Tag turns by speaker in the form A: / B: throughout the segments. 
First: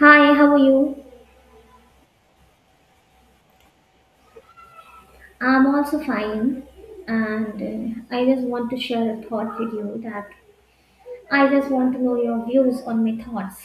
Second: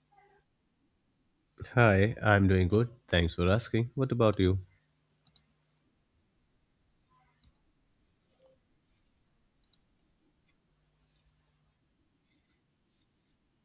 A: Hi, how are you?
B: Hi, I'm doing good. Thanks for asking. What about you?
A: I'm also fine, and I just want to share a thought with you that I just want to know your views on my thoughts.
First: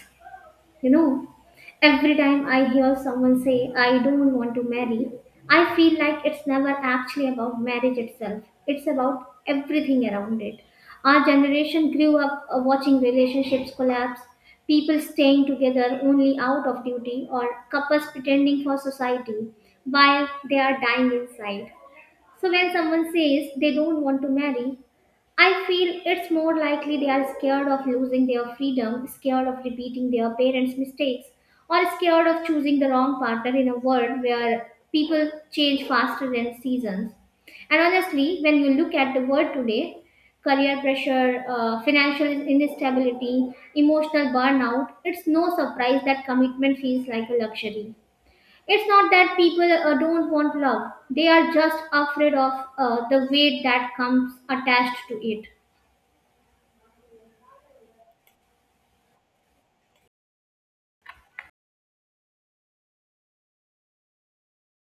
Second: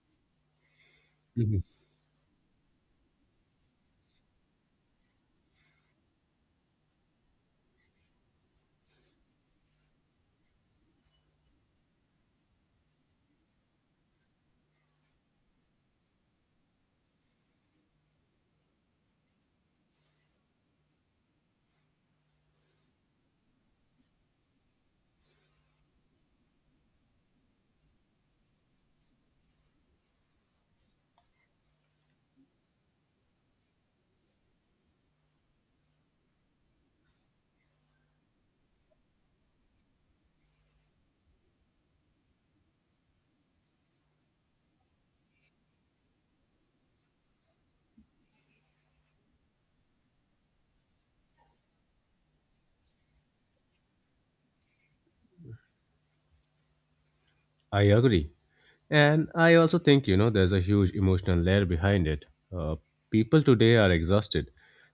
A: You know,
B: Mhm.
A: every time I hear someone say, I don't want to marry, I feel like it's never actually about marriage itself. It's about everything around it. Our generation grew up watching relationships collapse, people staying together only out of duty, or couples pretending for society while they are dying inside. So when someone says they don't want to marry, I feel it's more likely they are scared of losing their freedom, scared of repeating their parents' mistakes, or scared of choosing the wrong partner in a world where people change faster than seasons. And honestly, when you look at the world today, career pressure, financial instability, emotional burnout, it's no surprise that commitment feels like a luxury. It's not that people don't want love, they are just afraid of the weight that comes attached to it.
B: I agree. And I also think, you know, there's a huge emotional layer behind it. Uh, People today are exhausted.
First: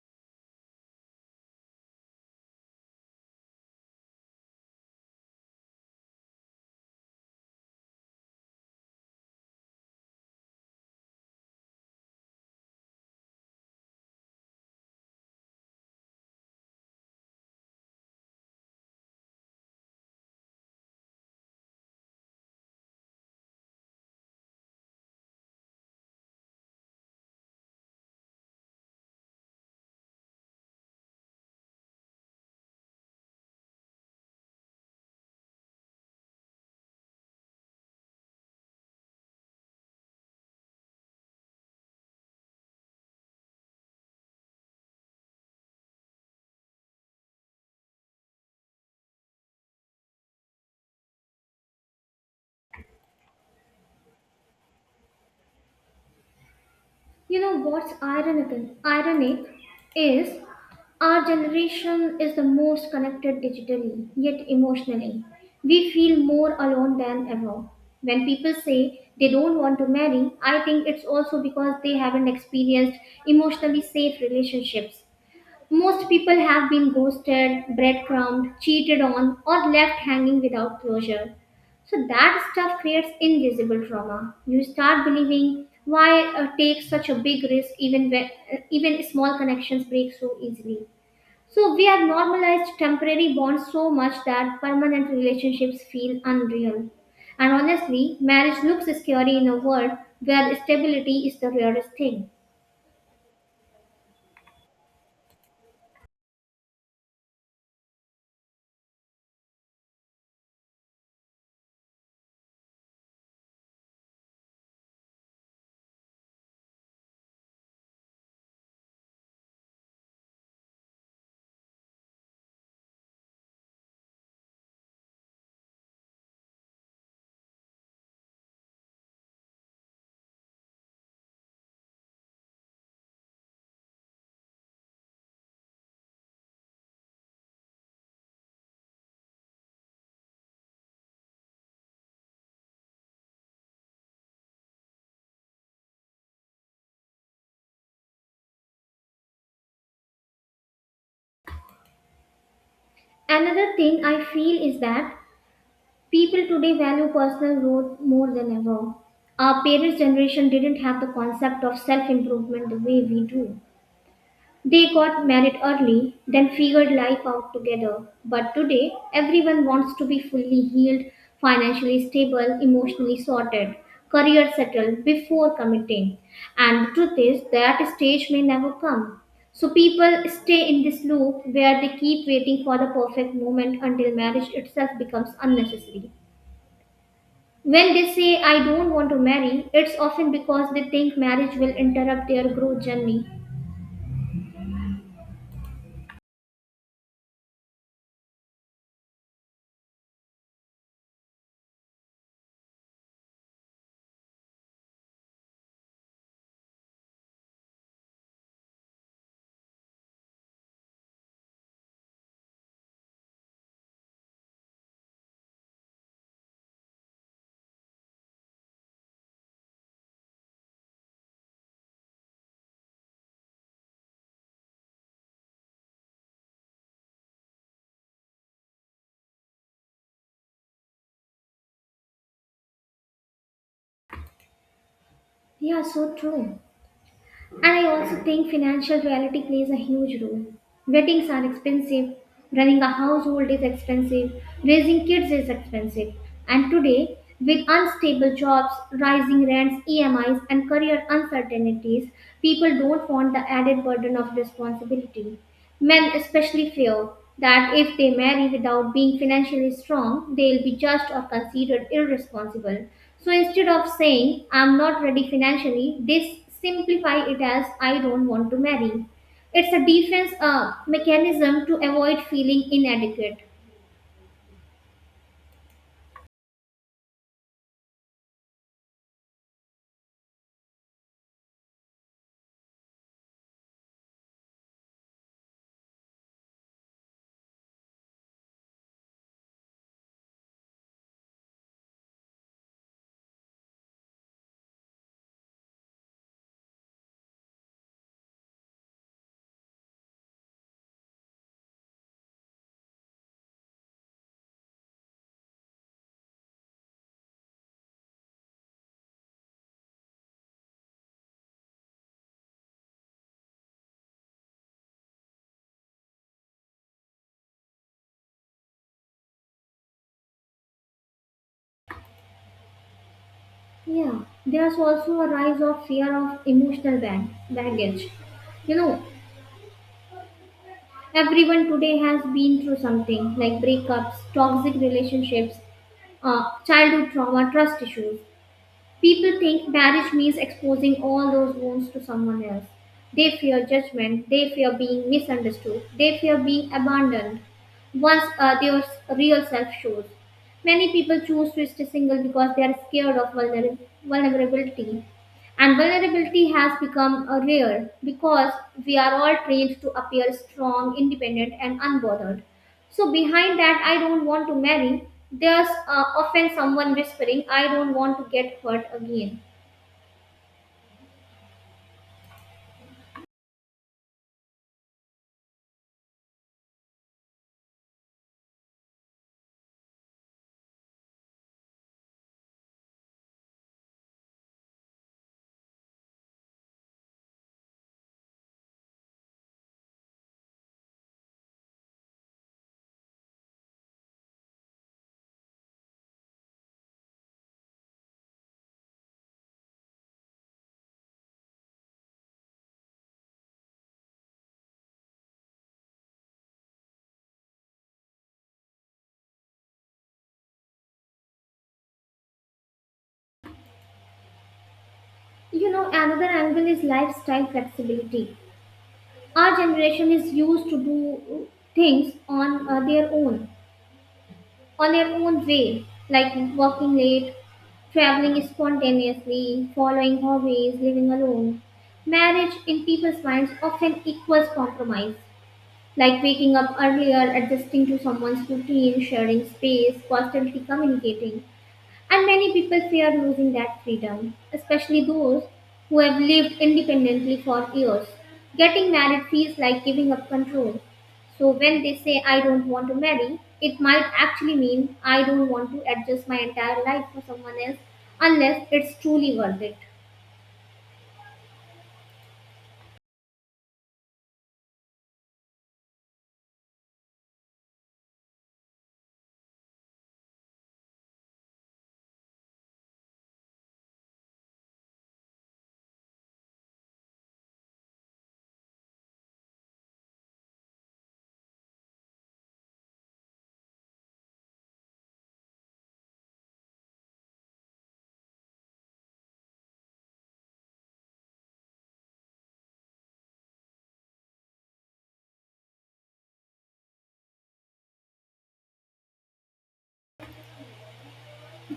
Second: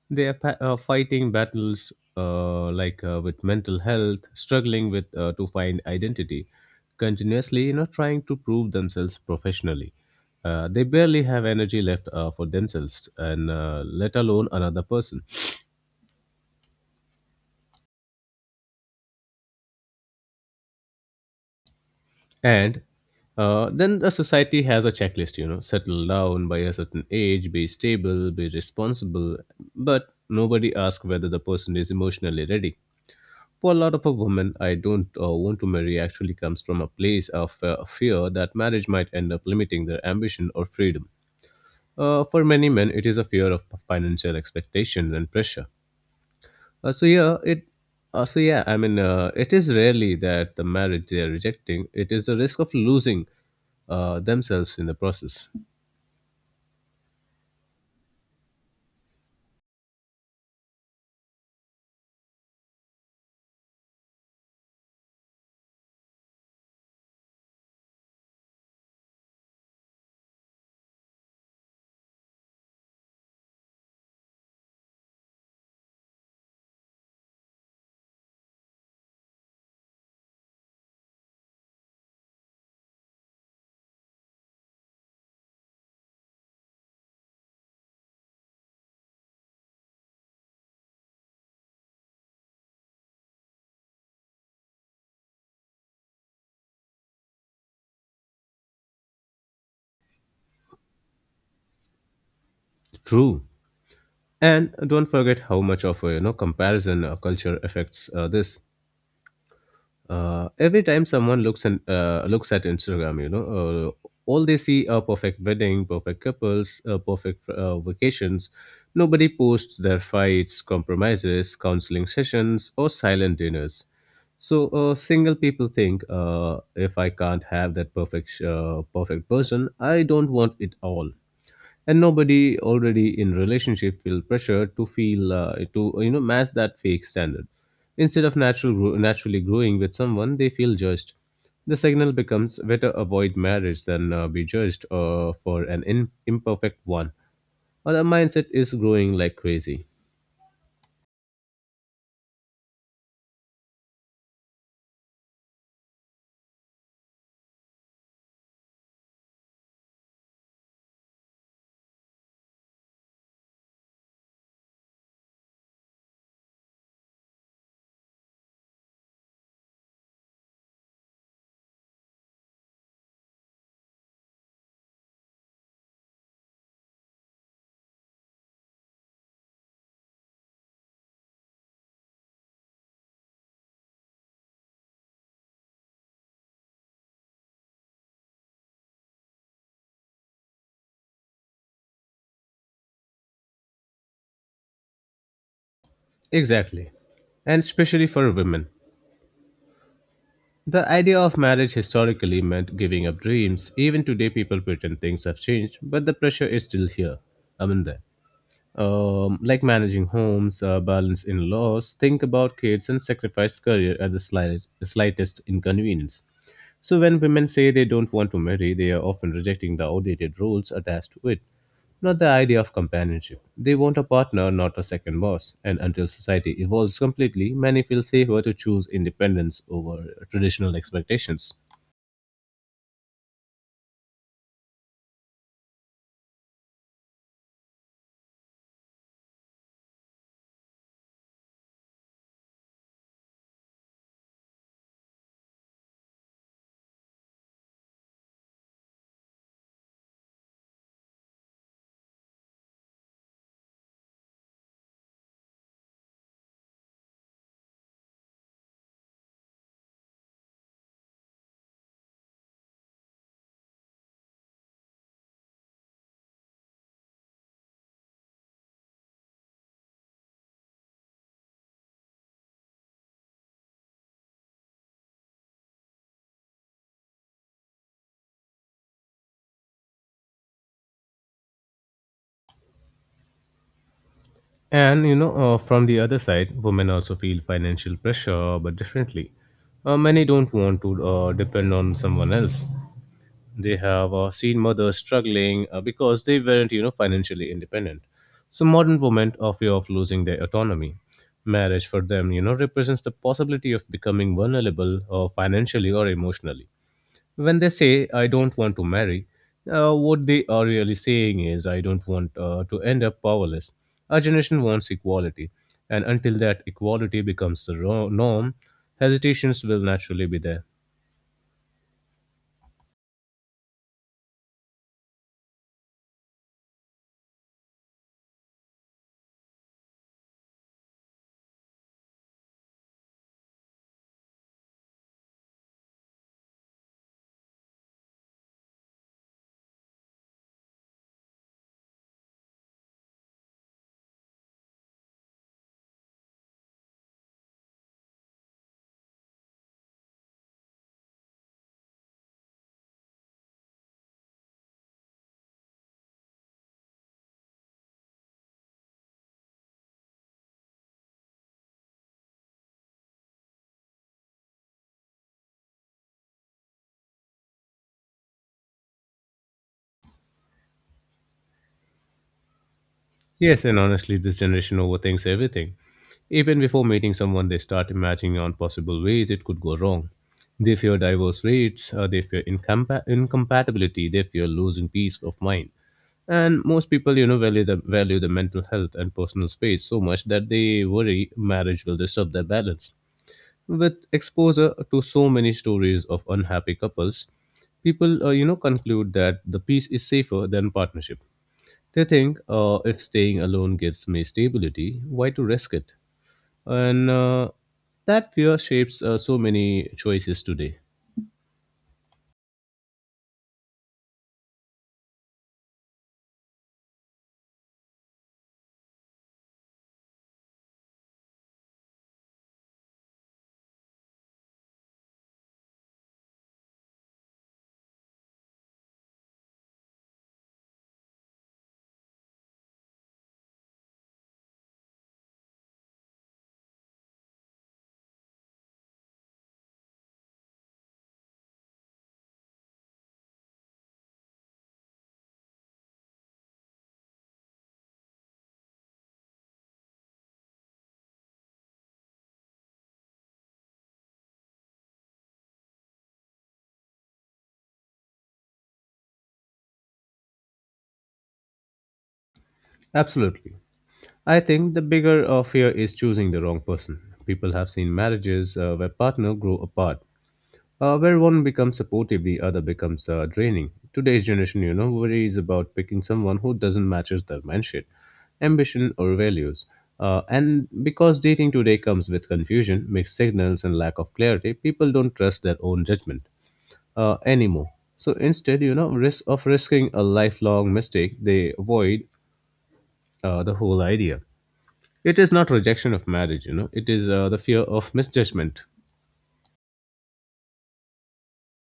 B: They are fighting battles like with mental health, struggling with to find identity, continuously, you know, trying to prove themselves professionally. They barely have energy left for themselves and let alone another person. And then the society has a checklist, you know, settle down by a certain age, be stable, be responsible. But nobody asks whether the person is emotionally ready. For a lot of a women, I don't want to marry actually comes from a place of fear that marriage might end up limiting their ambition or freedom. For many men, it is a fear of financial expectations and pressure. Uh, so yeah, it. So yeah, I mean, it is rarely that the marriage they are rejecting. It is the risk of losing themselves in the process.
A: You know what's ironical? Ironic is our generation is the most connected digitally, yet emotionally. We feel more alone than ever. When people say they don't want to marry, I think it's also because they haven't experienced emotionally safe relationships. Most people have been ghosted, breadcrumbed, cheated on, or left hanging without closure. So that stuff creates invisible trauma. You start believing why take such a big risk even when, even small connections break so easily. So we have normalized temporary bonds so much that permanent relationships feel unreal. And honestly, marriage looks scary in a world where stability is the rarest thing.
B: True, and don't forget how much of you know comparison culture affects this. Every time someone looks at Instagram, you know, all they see are perfect wedding, perfect couples, perfect vacations. Nobody posts their fights, compromises, counseling sessions, or silent dinners. So single people think, if I can't have that perfect person, I don't want it all, and nobody already in relationship feel pressure to feel to you know match that fake standard instead of naturally growing with someone they feel judged. The signal becomes better avoid marriage than be judged for an imperfect one, or the mindset is growing like crazy.
A: Another thing I feel is that people today value personal growth more than ever. Our parents' generation didn't have the concept of self improvement the way we do. They got married early, then figured life out together. But today, everyone wants to be fully healed, financially stable, emotionally sorted, career settled before committing. And the truth is, that stage may never come. So people stay in this loop where they keep waiting for the perfect moment until marriage itself becomes unnecessary. When they say, I don't want to marry, it's often because they think marriage will interrupt their growth journey.
B: Exactly, and especially for women. The idea of marriage historically meant giving up dreams. Even today, people pretend things have changed, but the pressure is still here. Amanda. Like managing homes, balance in laws, think about kids, and sacrifice career at the slightest inconvenience. So, when women say they don't want to marry, they are often rejecting the outdated rules attached to it, not the idea of companionship. They want a partner, not a second boss. And until society evolves completely, many feel safer to choose independence over traditional expectations.
A: Yeah, so true. And I also think financial reality plays a huge role. Weddings are expensive, running a household is expensive, raising kids is expensive. And today, with unstable jobs, rising rents, EMIs, and career uncertainties, people don't want the added burden of responsibility. Men especially feel that if they marry without being financially strong, they'll be judged or considered irresponsible. So instead of saying, I'm not ready financially, they simplify it as, I don't want to marry. It's a defense mechanism to avoid feeling inadequate.
B: And you know, from the other side, women also feel financial pressure, but differently. Many don't want to depend on someone else. They have seen mothers struggling because they weren't, you know, financially independent. So modern women are fear of losing their autonomy. Marriage for them, you know, represents the possibility of becoming vulnerable, financially or emotionally. When they say, I don't want to marry, what they are really saying is, I don't want to end up powerless. Our generation wants equality, and until that equality becomes the norm, hesitations will naturally be there.
A: Yeah, there's also a rise of fear of emotional baggage. You know, everyone today has been through something like breakups, toxic relationships, childhood trauma, trust issues. People think marriage means exposing all those wounds to someone else. They fear judgment, they fear being misunderstood, they fear being abandoned once their real self shows. Many people choose to stay single because they are scared of vulnerability. And vulnerability has become rare because we are all trained to appear strong, independent, and unbothered. So behind that, I don't want to marry. There's often someone whispering, I don't want to get hurt again.
B: Yes, and honestly, this generation overthinks everything. Even before meeting someone, they start imagining on possible ways it could go wrong. They fear divorce rates, they fear incompatibility, they fear losing peace of mind. And most people, you know, value the mental health and personal space so much that they worry marriage will disturb their balance. With exposure to so many stories of unhappy couples, people, you know, conclude that the peace is safer than partnership. They think if staying alone gives me stability, why to risk it? And that fear shapes so many choices today.
A: You know, another angle is lifestyle flexibility. Our generation is used to do things on their own, on their own way, like working late, traveling spontaneously, following hobbies, living alone. Marriage in people's minds often equals compromise, like waking up earlier, adjusting to someone's routine, sharing space, constantly communicating. And many people fear losing that freedom, especially those who have lived independently for years. Getting married feels like giving up control. So when they say, I don't want to marry, it might actually mean I don't want to adjust my entire life for someone else unless it's truly worth it.
B: Absolutely. I think the bigger fear is choosing the wrong person. People have seen marriages where partners grow apart, where one becomes supportive, the other becomes draining. Today's generation, you know, worries about picking someone who doesn't matches their mindset, ambition, or values. And because dating today comes with confusion, mixed signals, and lack of clarity, people don't trust their own judgment anymore. So instead, you know, risking a lifelong mistake, they avoid the whole idea. It is not rejection of marriage, you know, it is the fear of misjudgment.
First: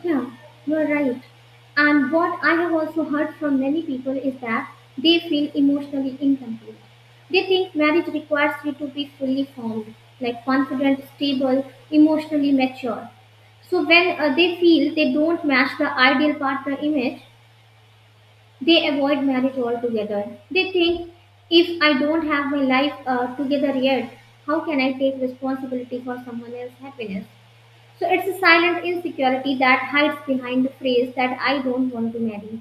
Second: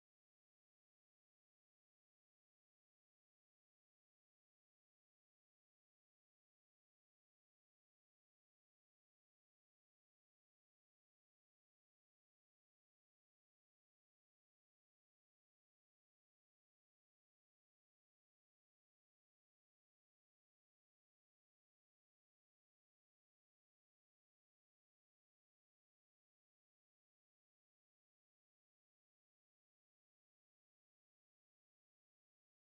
A: Yeah, you're right. And what I have also heard from many people is that they feel emotionally incomplete. They think marriage requires you to be fully formed, like confident, stable, emotionally mature. So when they feel they don't match the ideal partner image, they avoid marriage altogether. They think if I don't have my life together yet, how can I take responsibility for someone else's happiness? So it's a silent insecurity that hides behind the phrase that I don't want to marry.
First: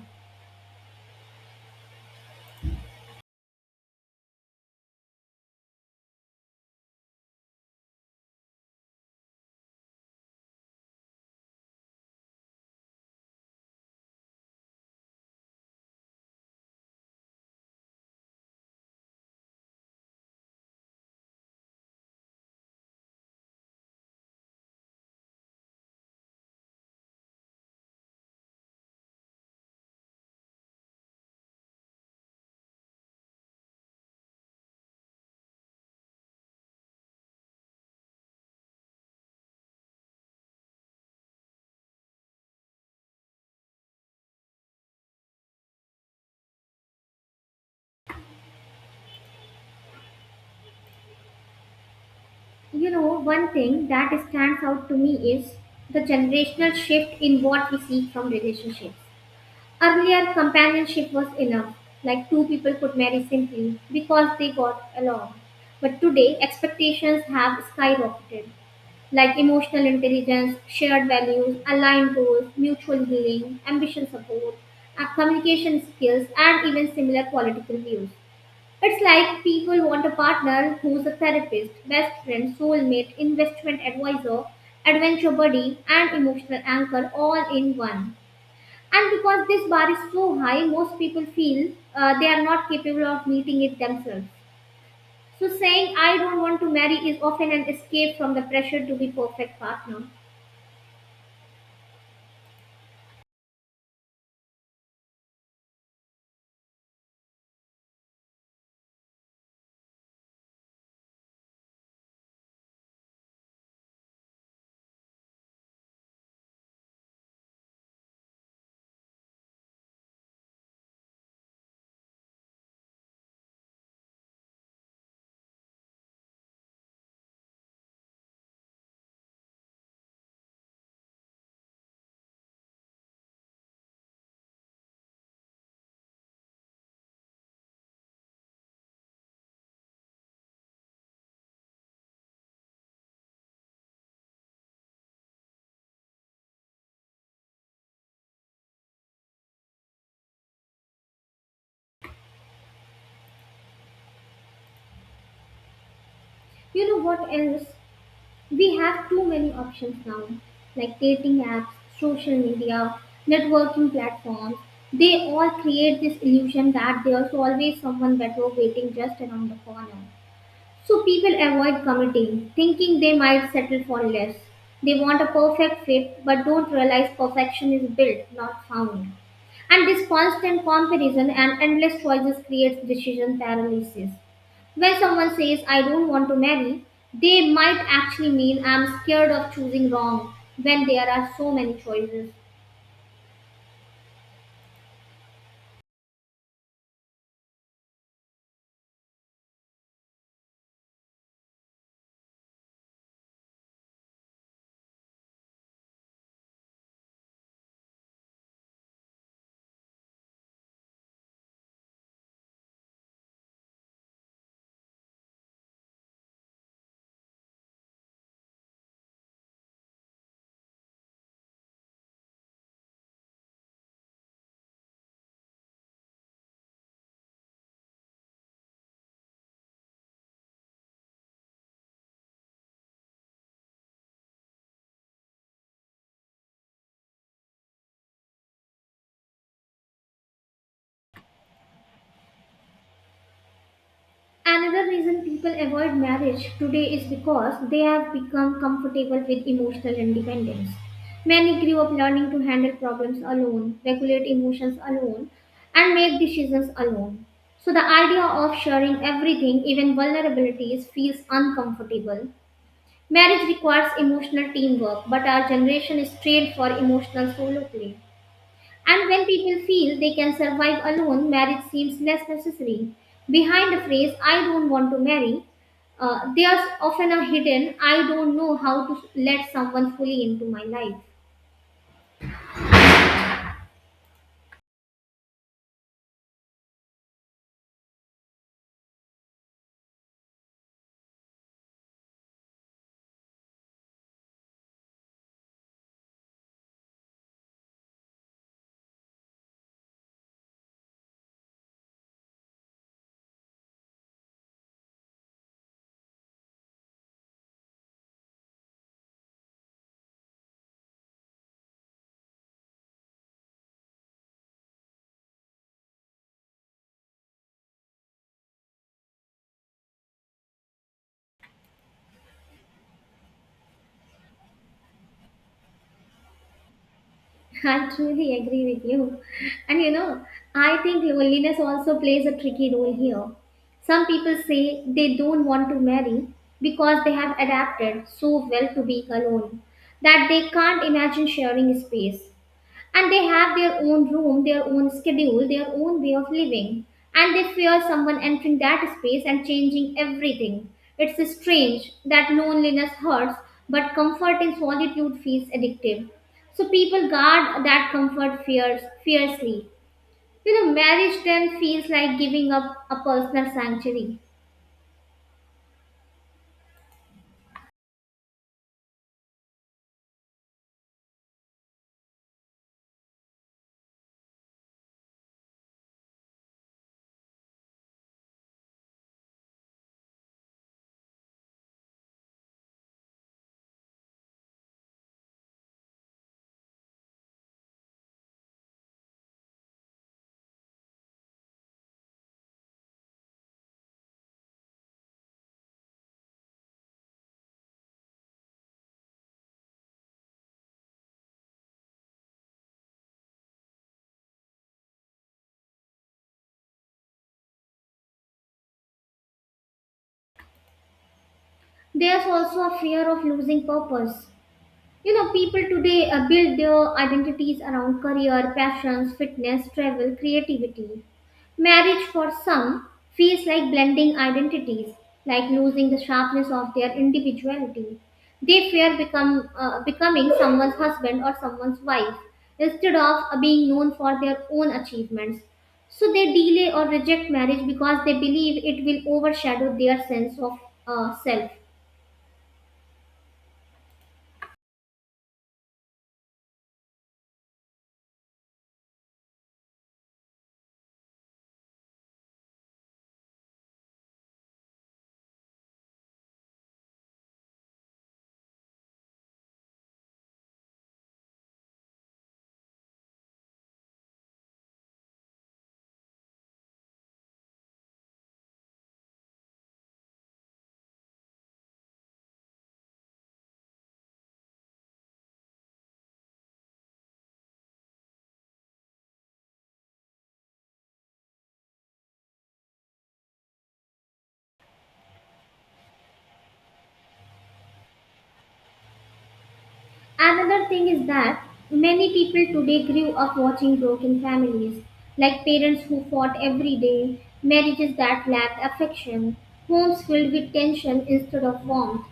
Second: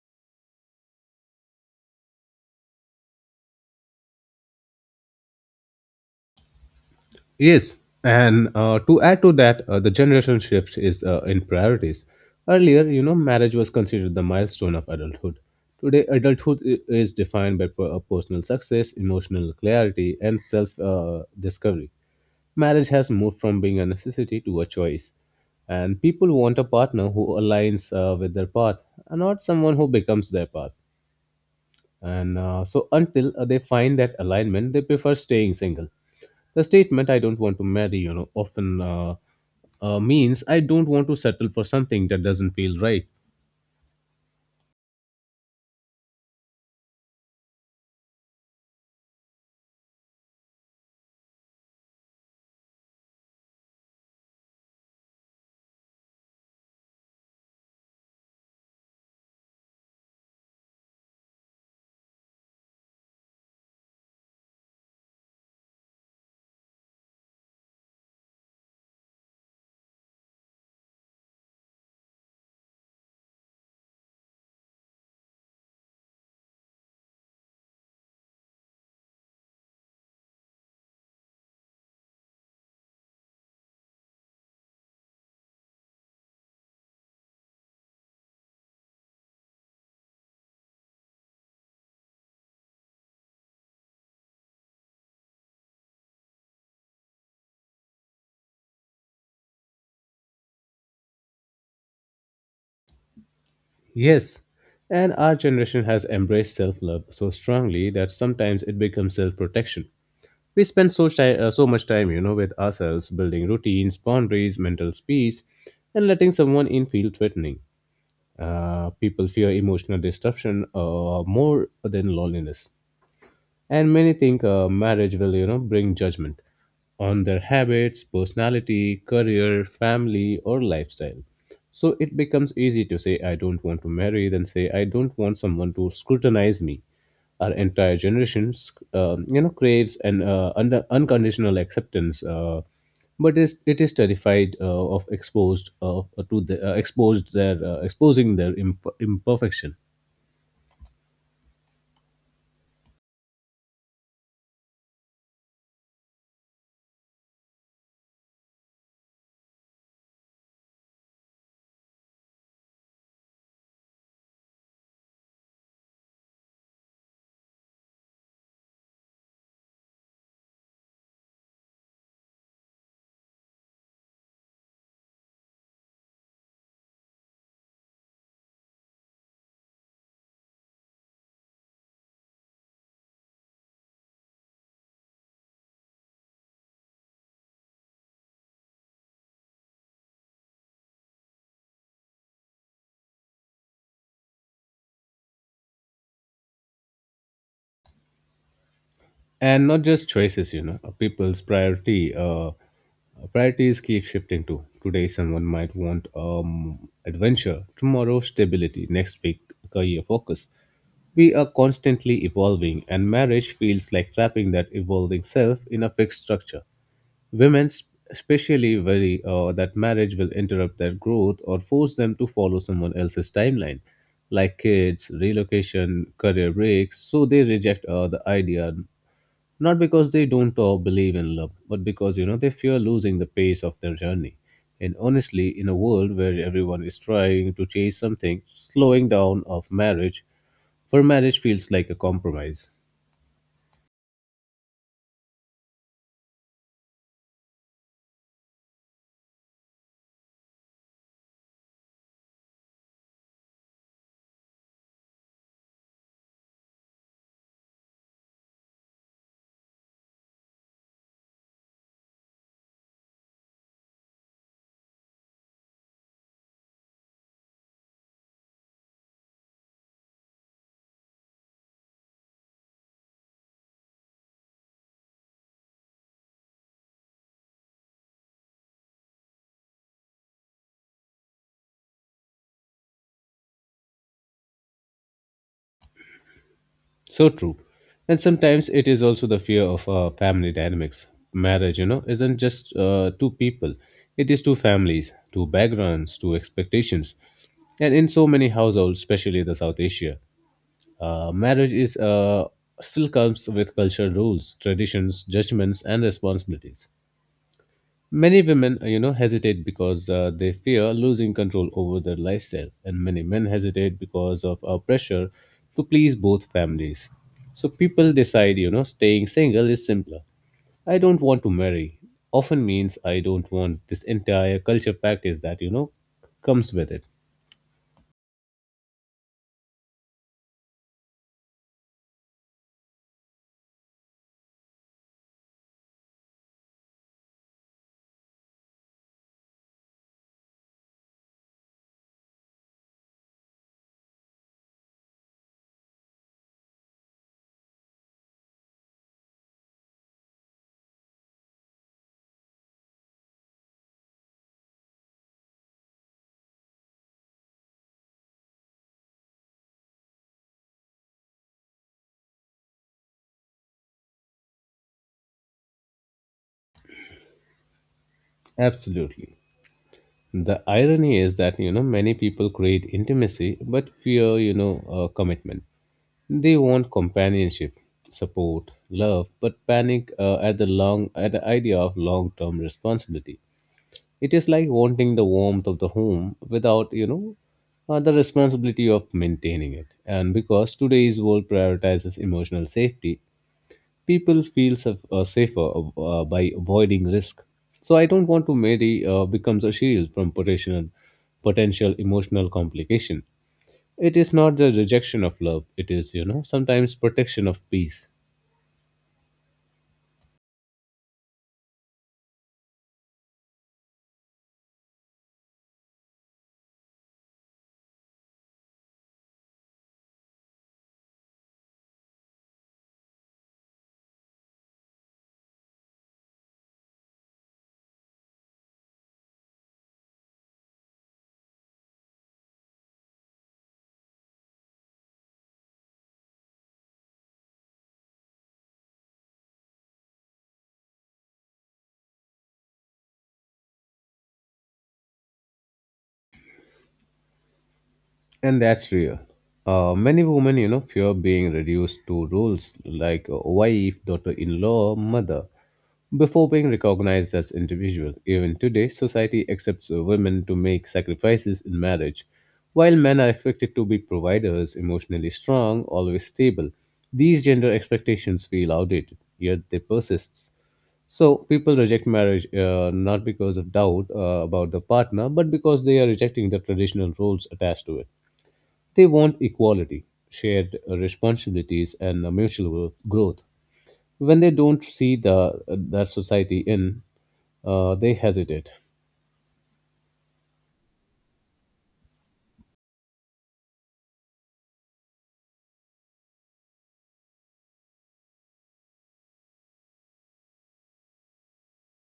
B: Yes, and to add to that, the generation shift is in priorities. Earlier, you know, marriage was considered the milestone of adulthood. Today, adulthood is defined by personal success, emotional clarity, and self discovery. Marriage has moved from being a necessity to a choice. And people want a partner who aligns with their path, and not someone who becomes their path. And so until they find that alignment, they prefer staying single. The statement "I don't want to marry," you know, often means I don't want to settle for something that doesn't feel right.
A: You know, one thing that stands out to me is the generational shift in what we seek from relationships. Earlier, companionship was enough, like two people could marry simply because they got along. But today, expectations have skyrocketed, like emotional intelligence, shared values, aligned goals, mutual healing, ambition support, communication skills, and even similar political views. It's like people want a partner who's a therapist, best friend, soulmate, investment advisor, adventure buddy, and emotional anchor all in one. And because this bar is so high, most people feel they are not capable of meeting it themselves. So saying I don't want to marry is often an escape from the pressure to be perfect partner.
B: Yes, and our generation has embraced self-love so strongly that sometimes it becomes self-protection. We spend so much time, you know, with ourselves, building routines, boundaries, mental peace, and letting someone in feel threatening. People fear emotional disruption more than loneliness. And many think marriage will, you know, bring judgment on their habits, personality, career, family, or lifestyle. So it becomes easy to say, I don't want to marry, than say, I don't want someone to scrutinize me. Our entire generation, you know, craves an unconditional acceptance, it is terrified of exposed to the, exposed their exposing their imperfection.
A: You know what else? We have too many options now, like dating apps, social media, networking platforms. They all create this illusion that there's always someone better waiting just around the corner. So people avoid committing, thinking they might settle for less. They want a perfect fit but don't realize perfection is built, not found. And this constant comparison and endless choices creates decision paralysis. When someone says, I don't want to marry, they might actually mean I'm scared of choosing wrong when there are so many choices.
B: And not just choices, you know, people's priority priorities keep shifting too. Today someone might want adventure, tomorrow stability, next week career focus. We are constantly evolving, and marriage feels like trapping that evolving self in a fixed structure. Women especially worry that marriage will interrupt their growth or force them to follow someone else's timeline, like kids, relocation, career breaks. So they reject the idea, not because they don't believe in love, but because, you know, they fear losing the pace of their journey. And honestly, in a world where everyone is trying to chase something, slowing down of marriage for marriage feels like a compromise.
A: Another reason people avoid marriage today is because they have become comfortable with emotional independence. Many grew up learning to handle problems alone, regulate emotions alone, and make decisions alone. So the idea of sharing everything, even vulnerabilities, feels uncomfortable. Marriage requires emotional teamwork, but our generation is trained for emotional solo play. And when people feel they can survive alone, marriage seems less necessary. Behind the phrase, I don't want to marry, there's often a hidden, I don't know how to let someone fully into my life.
B: So true, and sometimes it is also the fear of family dynamics. Marriage, you know, isn't just two people. It is two families, two backgrounds, two expectations. And in so many households, especially the south asia, marriage is still comes with cultural rules, traditions, judgments, and responsibilities. Many women, you know, hesitate because they fear losing control over their lifestyle, and many men hesitate because of our pressure to please both families. So people decide, you know, staying single is simpler. I don't want to marry often means I don't want this entire culture practice that, you know, comes with it.
A: I truly agree with you. And you know, I think loneliness also plays a tricky role here. Some people say they don't want to marry because they have adapted so well to being alone that they can't imagine sharing space. And they have their own room, their own schedule, their own way of living, and they fear someone entering that space and changing everything. It's strange that loneliness hurts, but comfort in solitude feels addictive. So people guard that comfort fears fiercely. You know, marriage then feels like giving up a personal sanctuary.
B: Absolutely. The irony is that, you know, many people create intimacy but fear, you know, commitment. They want companionship, support, love, but panic at the idea of long-term responsibility. It is like wanting the warmth of the home without, you know, the responsibility of maintaining it. And because today's world prioritizes emotional safety, people feel safer by avoiding risk. So I don't want to marry becomes a shield from potential emotional complication. It is not the rejection of love. It is, you know, sometimes protection of peace.
A: There's also a fear of losing purpose. You know, people today build their identities around career, passions, fitness, travel, creativity. Marriage for some feels like blending identities, like losing the sharpness of their individuality. They fear become becoming someone's husband or someone's wife instead of being known for their own achievements. So they delay or reject marriage because they believe it will overshadow their sense of self.
B: And that's real. Many women, you know, fear being reduced to roles like wife, daughter-in-law, mother, before being recognized as individual. Even today, society accepts women to make sacrifices in marriage, while men are expected to be providers, emotionally strong, always stable. These gender expectations feel outdated, yet they persist. So people reject marriage not because of doubt about the partner, but because they are rejecting the traditional roles attached to it. They want equality, shared responsibilities, and mutual growth. When they don't see the that society in, they hesitate.
A: Another thing is that many people today grew up watching broken families, like parents who fought every day, marriages that lacked affection, homes filled with tension instead of warmth.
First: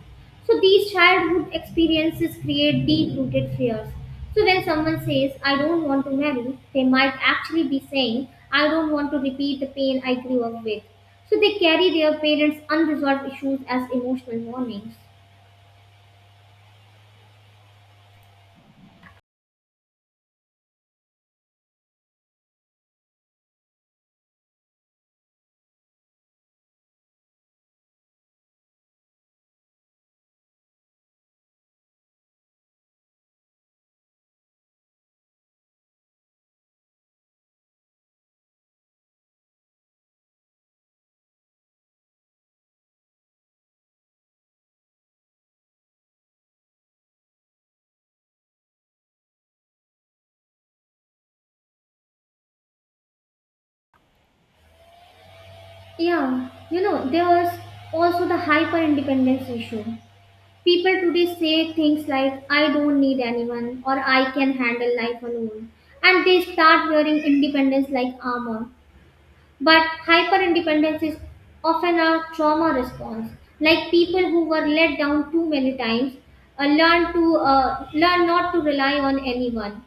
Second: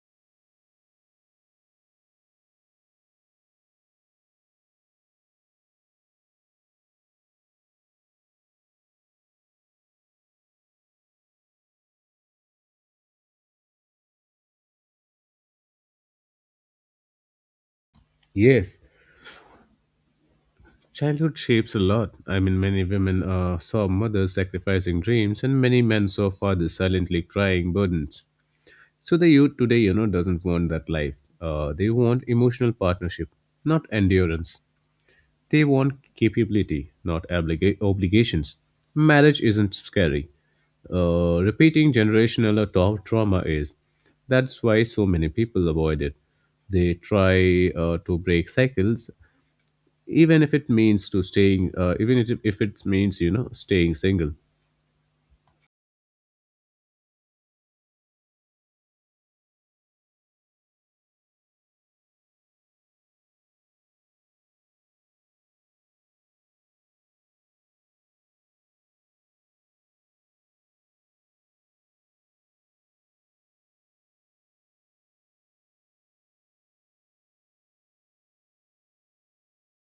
A: So these childhood experiences create deep rooted fears. So when someone says, I don't want to marry, they might actually be saying, I don't want to repeat the pain I grew up with. So they carry their parents' unresolved issues as emotional warnings.
B: Yes, childhood shapes a lot. I mean, many women saw mothers sacrificing dreams, and many men saw fathers silently crying burdens. So the youth today, you know, doesn't want that life. They want emotional partnership, not endurance. They want capability, not obligations. Marriage isn't scary. Repeating generational trauma is. That's why so many people avoid it. They try to break cycles, even if it means, you know, staying single.
A: Yeah, you know, there was also the hyper independence issue. People today say things like, I don't need anyone or I can handle life alone. And they start wearing independence like armor. But hyperindependence is often a trauma response. Like people who were let down too many times learn not to rely on anyone.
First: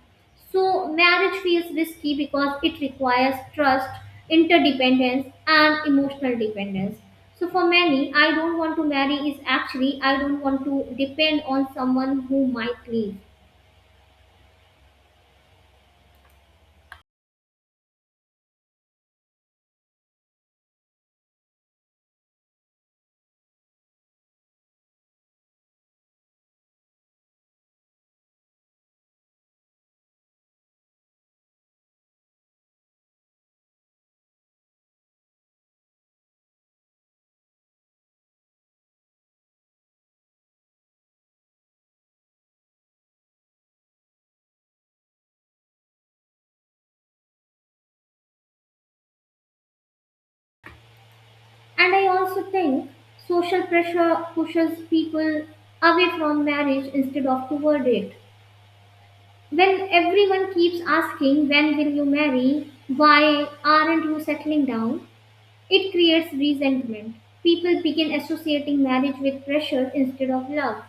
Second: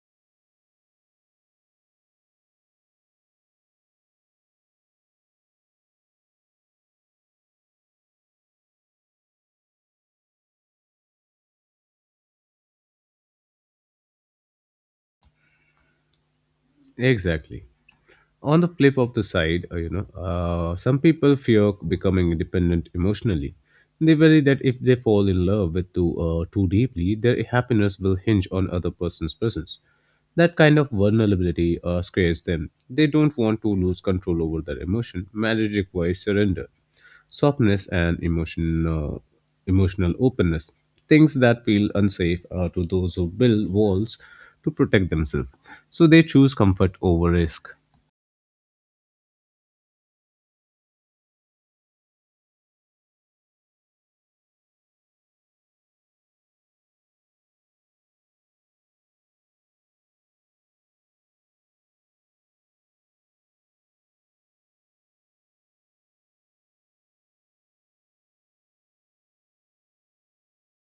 A: So marriage feels risky because it requires trust, interdependence, and emotional dependence. So for many, I don't want to marry is actually I don't want to depend on someone who might leave.
B: Exactly. On the flip of the side, some people fear becoming independent emotionally. They worry that if they fall in love with too deeply, their happiness will hinge on other person's presence. That kind of vulnerability scares them. They don't want to lose control over their emotion. Marriage requires surrender, softness and emotion, emotional openness, things that feel unsafe are to those who build walls to protect themselves. So they choose comfort over risk.
A: And I also think social pressure pushes people away from marriage instead of toward it. When everyone keeps asking, when will you marry? Why aren't you settling down? It creates resentment. People begin associating marriage with pressure instead of love.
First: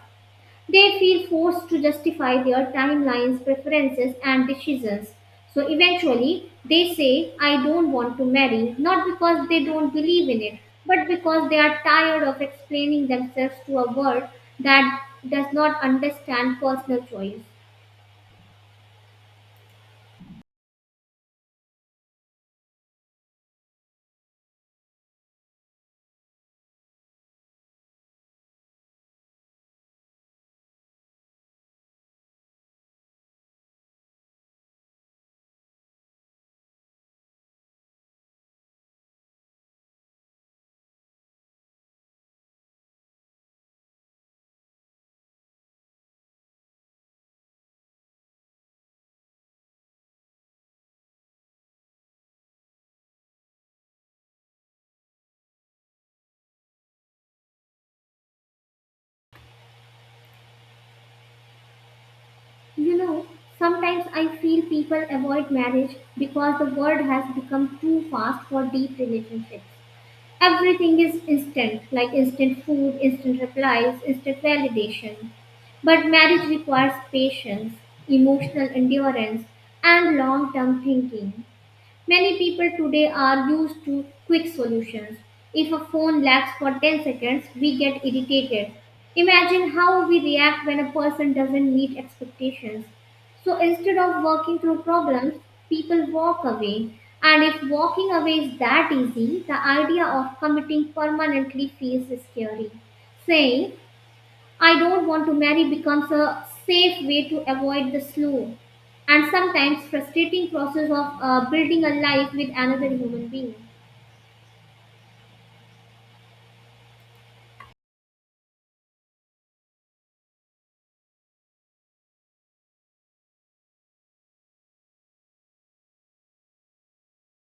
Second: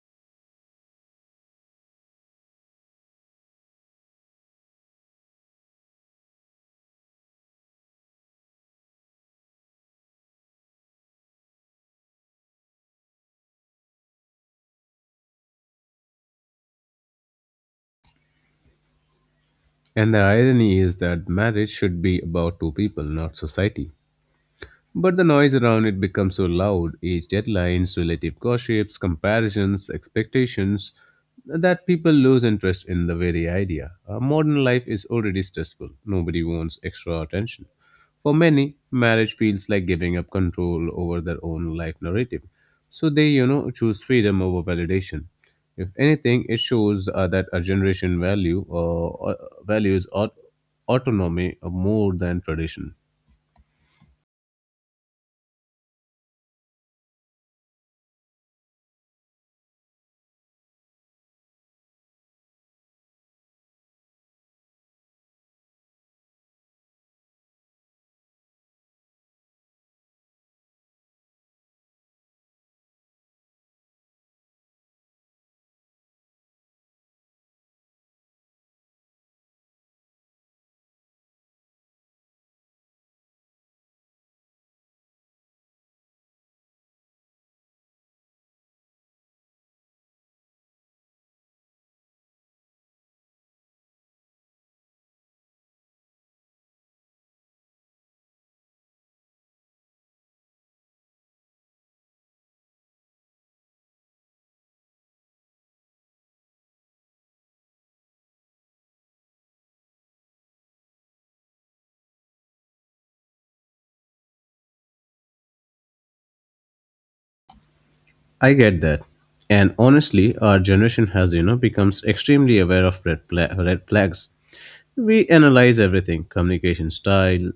A: They feel forced to justify their timelines, preferences, and decisions. So eventually, they say, I don't want to marry, not because they don't believe in it, but because they are tired of explaining themselves to a world that does not understand personal choice.
B: And the irony is that marriage should be about two people, not society. But the noise around it becomes so loud: age deadlines, relative gossips, comparisons, expectations, that people lose interest in the very idea. Modern life is already stressful, nobody wants extra attention. For many, marriage feels like giving up control over their own life narrative. So they, you know, choose freedom over validation. If anything, it shows that our generation values aut- autonomy more than tradition.
A: You know, sometimes I feel people avoid marriage because the world has become too fast for deep relationships. Everything is instant, like instant food, instant replies, instant validation. But marriage requires patience, emotional endurance, and long term thinking. Many people today are used to quick solutions. If a phone lags for 10 seconds, we get irritated. Imagine how we react when a person doesn't meet expectations. So instead of working through problems, people walk away. And if walking away is that easy, the idea of committing permanently feels scary. Saying, I don't want to marry becomes a safe way to avoid the slow and sometimes frustrating process of building a life with another human being.
B: I get that. And honestly, our generation has, you know, becomes extremely aware of red flags. We analyze everything: communication style,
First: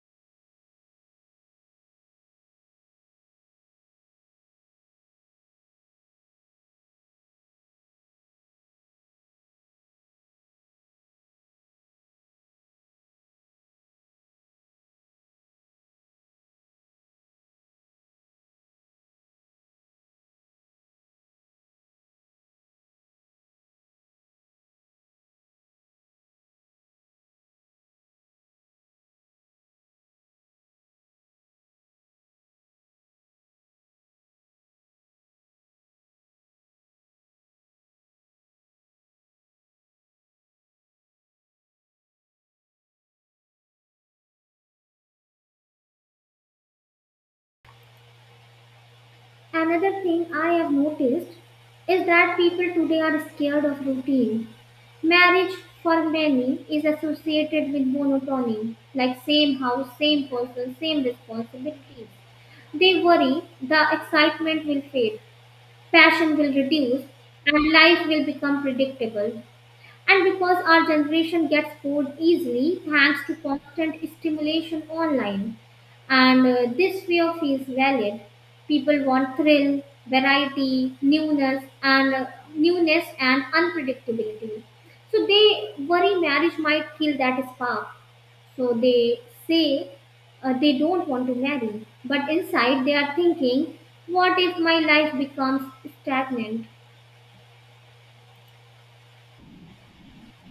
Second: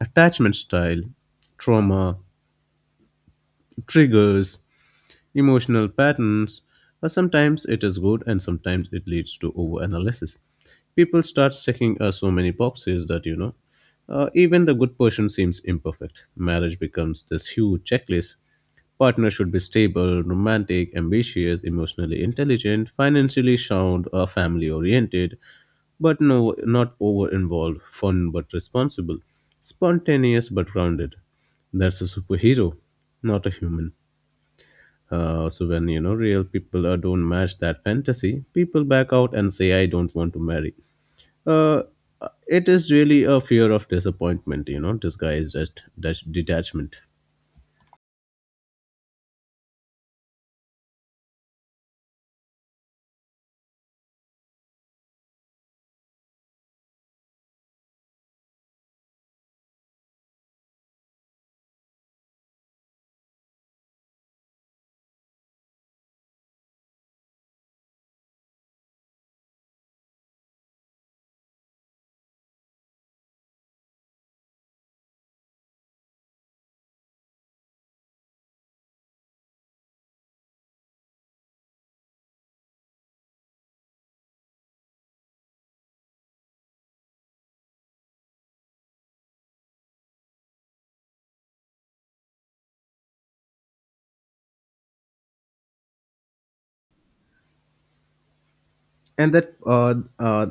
B: attachment style, trauma, triggers, emotional patterns. But sometimes it is good and sometimes it leads to overanalysis. People start checking so many boxes that, you know, even the good person seems imperfect. Marriage becomes this huge checklist. Partner should be stable, romantic, ambitious, emotionally intelligent, financially sound, or family oriented, but no, not over involved, fun but responsible, spontaneous but grounded. That's a superhero, not a human. So when you know real people don't match that fantasy, people back out and say, "I don't want to marry." Uh, it is really a fear of disappointment, you know, disguised as detachment.
A: Another thing I have noticed is that people today are scared of routine. Marriage for many is associated with monotony, like same house, same person, same responsibilities. They worry the excitement will fade, passion will reduce, and life will become predictable. And because our generation gets bored easily thanks to constant stimulation online, and this fear feels valid. People want thrill, variety, newness and unpredictability. So they worry marriage might kill that spark. So they say they don't want to marry, but inside they are thinking, what if my life becomes stagnant?
B: and that uh, uh,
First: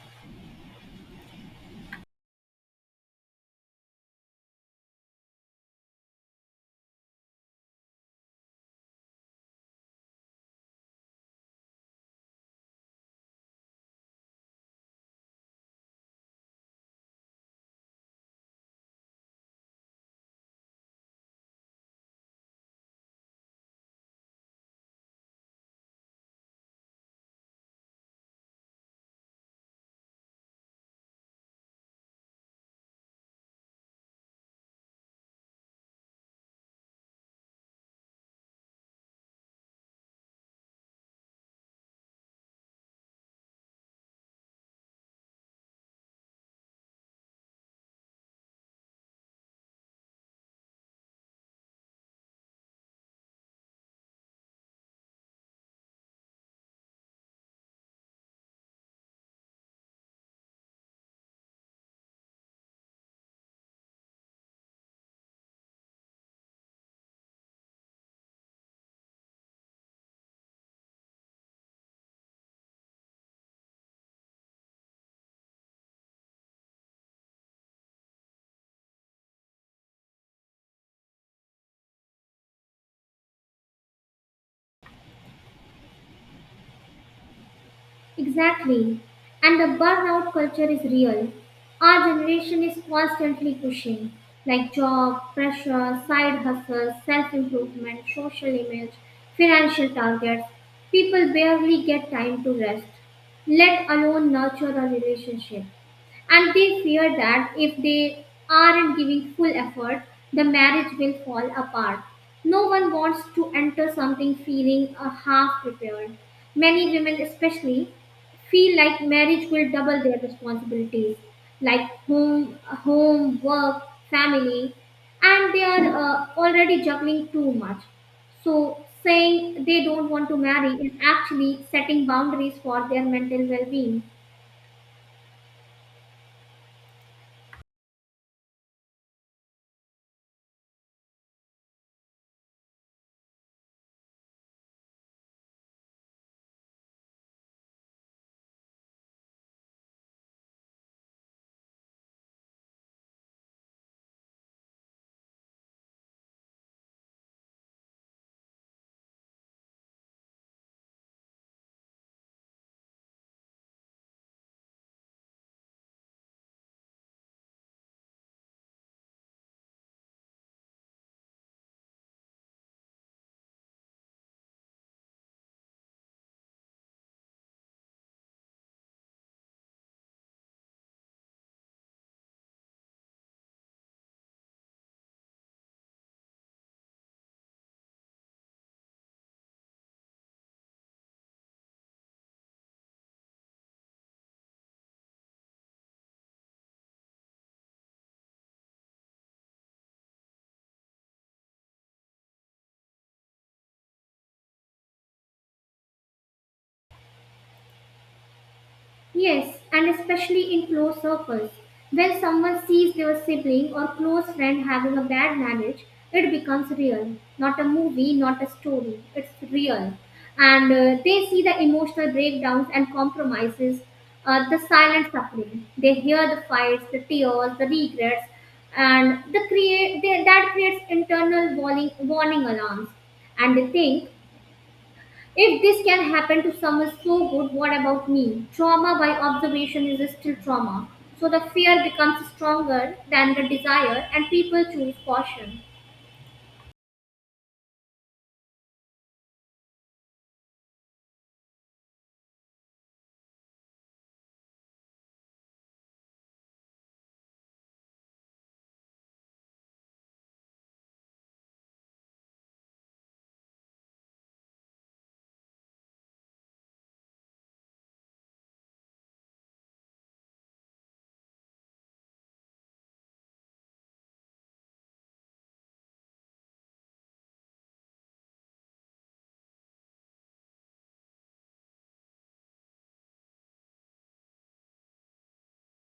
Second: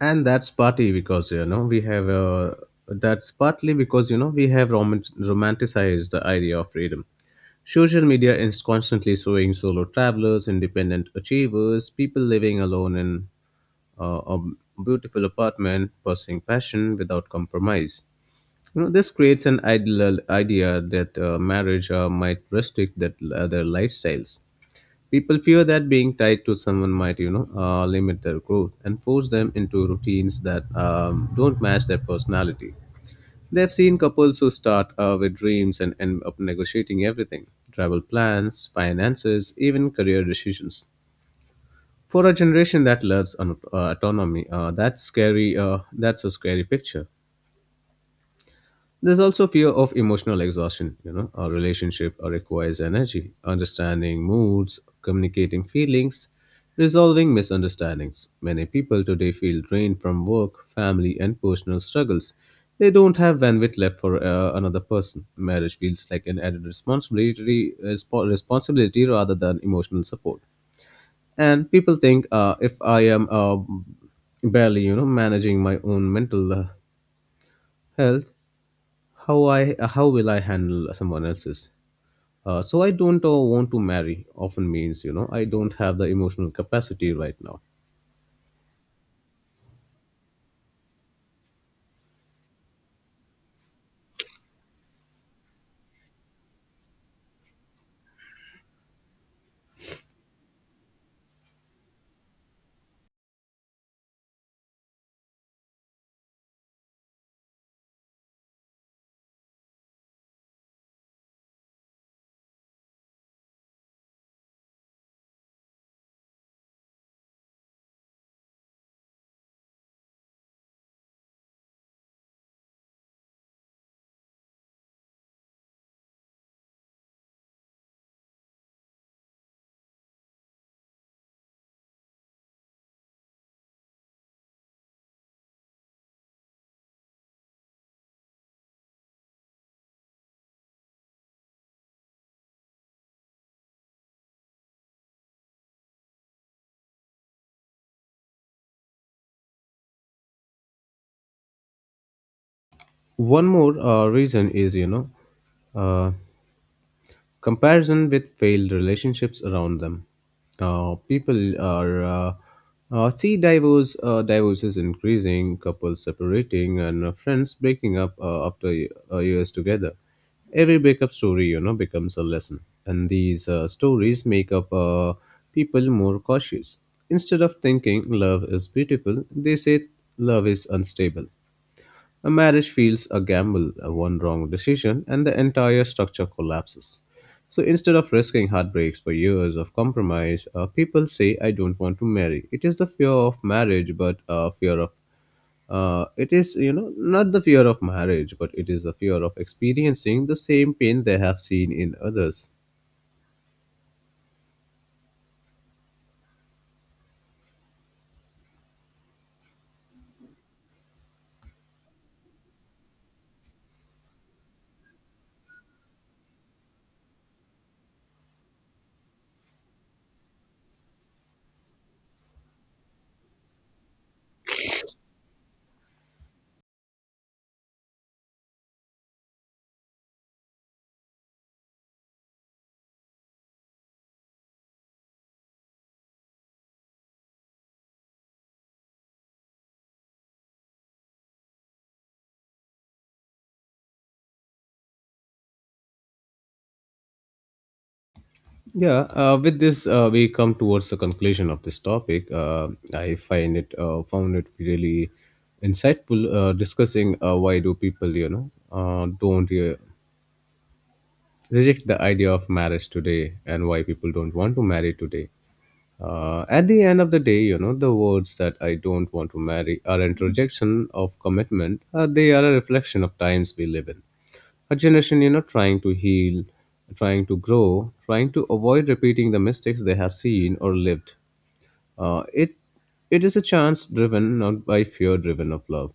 B: and that's partly because you know we have that's partly because you know we have romanticized the idea of freedom. Social media is constantly showing solo travelers, independent achievers, people living alone in a beautiful apartment pursuing passion without compromise. You know, this creates an ideal idea that marriage might restrict that their lifestyles. People fear that being tied to someone might, you know, limit their growth and force them into routines that don't match their personality. They've seen couples who start with dreams and end up negotiating everything: travel plans, finances, even career decisions. For a generation that loves autonomy, that's scary. That's a scary picture. There's also fear of emotional exhaustion. You know, our relationship requires energy, understanding moods, communicating feelings, resolving misunderstandings. Many people today feel drained from work, family, and personal struggles. They don't have bandwidth left for another person. Marriage feels like an added responsibility rather than emotional support. And people think, if I am barely, you know, managing my own mental health, how will I handle someone else's. So I don't want to marry often means you know I don't have the emotional capacity right now.
A: Exactly. And the burnout culture is real. Our generation is constantly pushing, like job, pressure, side hustles, self improvement, social image, financial targets. People barely get time to rest, let alone nurture a relationship. And they fear that if they aren't giving full effort, the marriage will fall apart. No one wants to enter something feeling half prepared. Many women, especially, feel like marriage will double their responsibilities like home home work family, and they are already juggling too much, so saying they don't want to marry is actually setting boundaries for their mental well-being.
B: One more reason is, you know, uh, comparison with failed relationships around them. People are see divorces increasing, couples separating, and friends breaking up after years together. Every breakup story, you know, becomes a lesson, and these stories make up people more cautious. Instead of thinking love is beautiful, they say love is unstable. A marriage feels a gamble, a one wrong decision, and the entire structure collapses. So instead of risking heartbreaks for years of compromise, people say, "I don't want to marry." It is the fear of marriage, but fear of it is, you know, not the fear of marriage, but it is the fear of experiencing the same pain they have seen in others.
A: Yes, and especially in close circles. When someone sees their sibling or close friend having a bad marriage, it becomes real. Not a movie, not a story. It's real. And they see the emotional breakdowns and compromises, the silent suffering. They hear the fights, the tears, the regrets, and that creates internal warning alarms. And they think if this can happen to someone so good, what about me? Trauma by observation is still trauma. So the fear becomes stronger than the desire, and people choose caution.
B: Yeah, with this, we come towards the conclusion of this topic. I find it, found it really insightful discussing why do people, you know, don't reject the idea of marriage today and why people don't want to marry today. At the end of the day, you know, the words that I don't want to marry are an rejection of commitment. They are a reflection of times we live in. A generation, you know, trying to heal, trying to grow, trying to avoid repeating the mistakes they have seen or lived. It it is a chance driven not by fear driven of love,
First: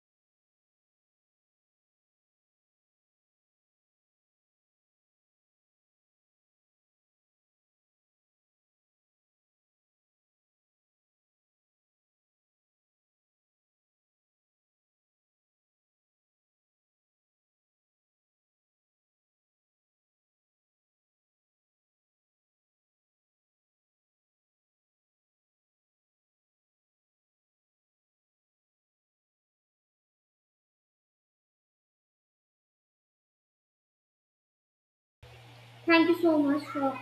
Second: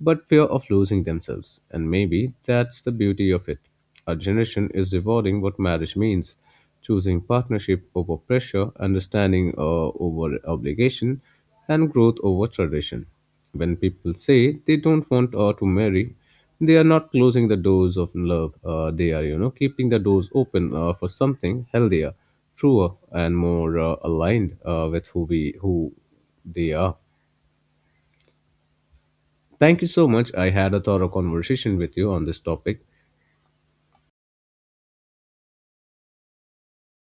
B: but fear of losing themselves. And maybe that's the beauty of it. Our generation is rewarding what marriage means, choosing partnership over pressure, understanding over obligation, and growth over tradition. When people say they don't want to marry, they are not closing the doors of love. They are, you know, keeping the doors open for something healthier, truer, and more aligned with who they are. Thank you so much. I had a thorough conversation with you on this topic.
A: Thank you so much for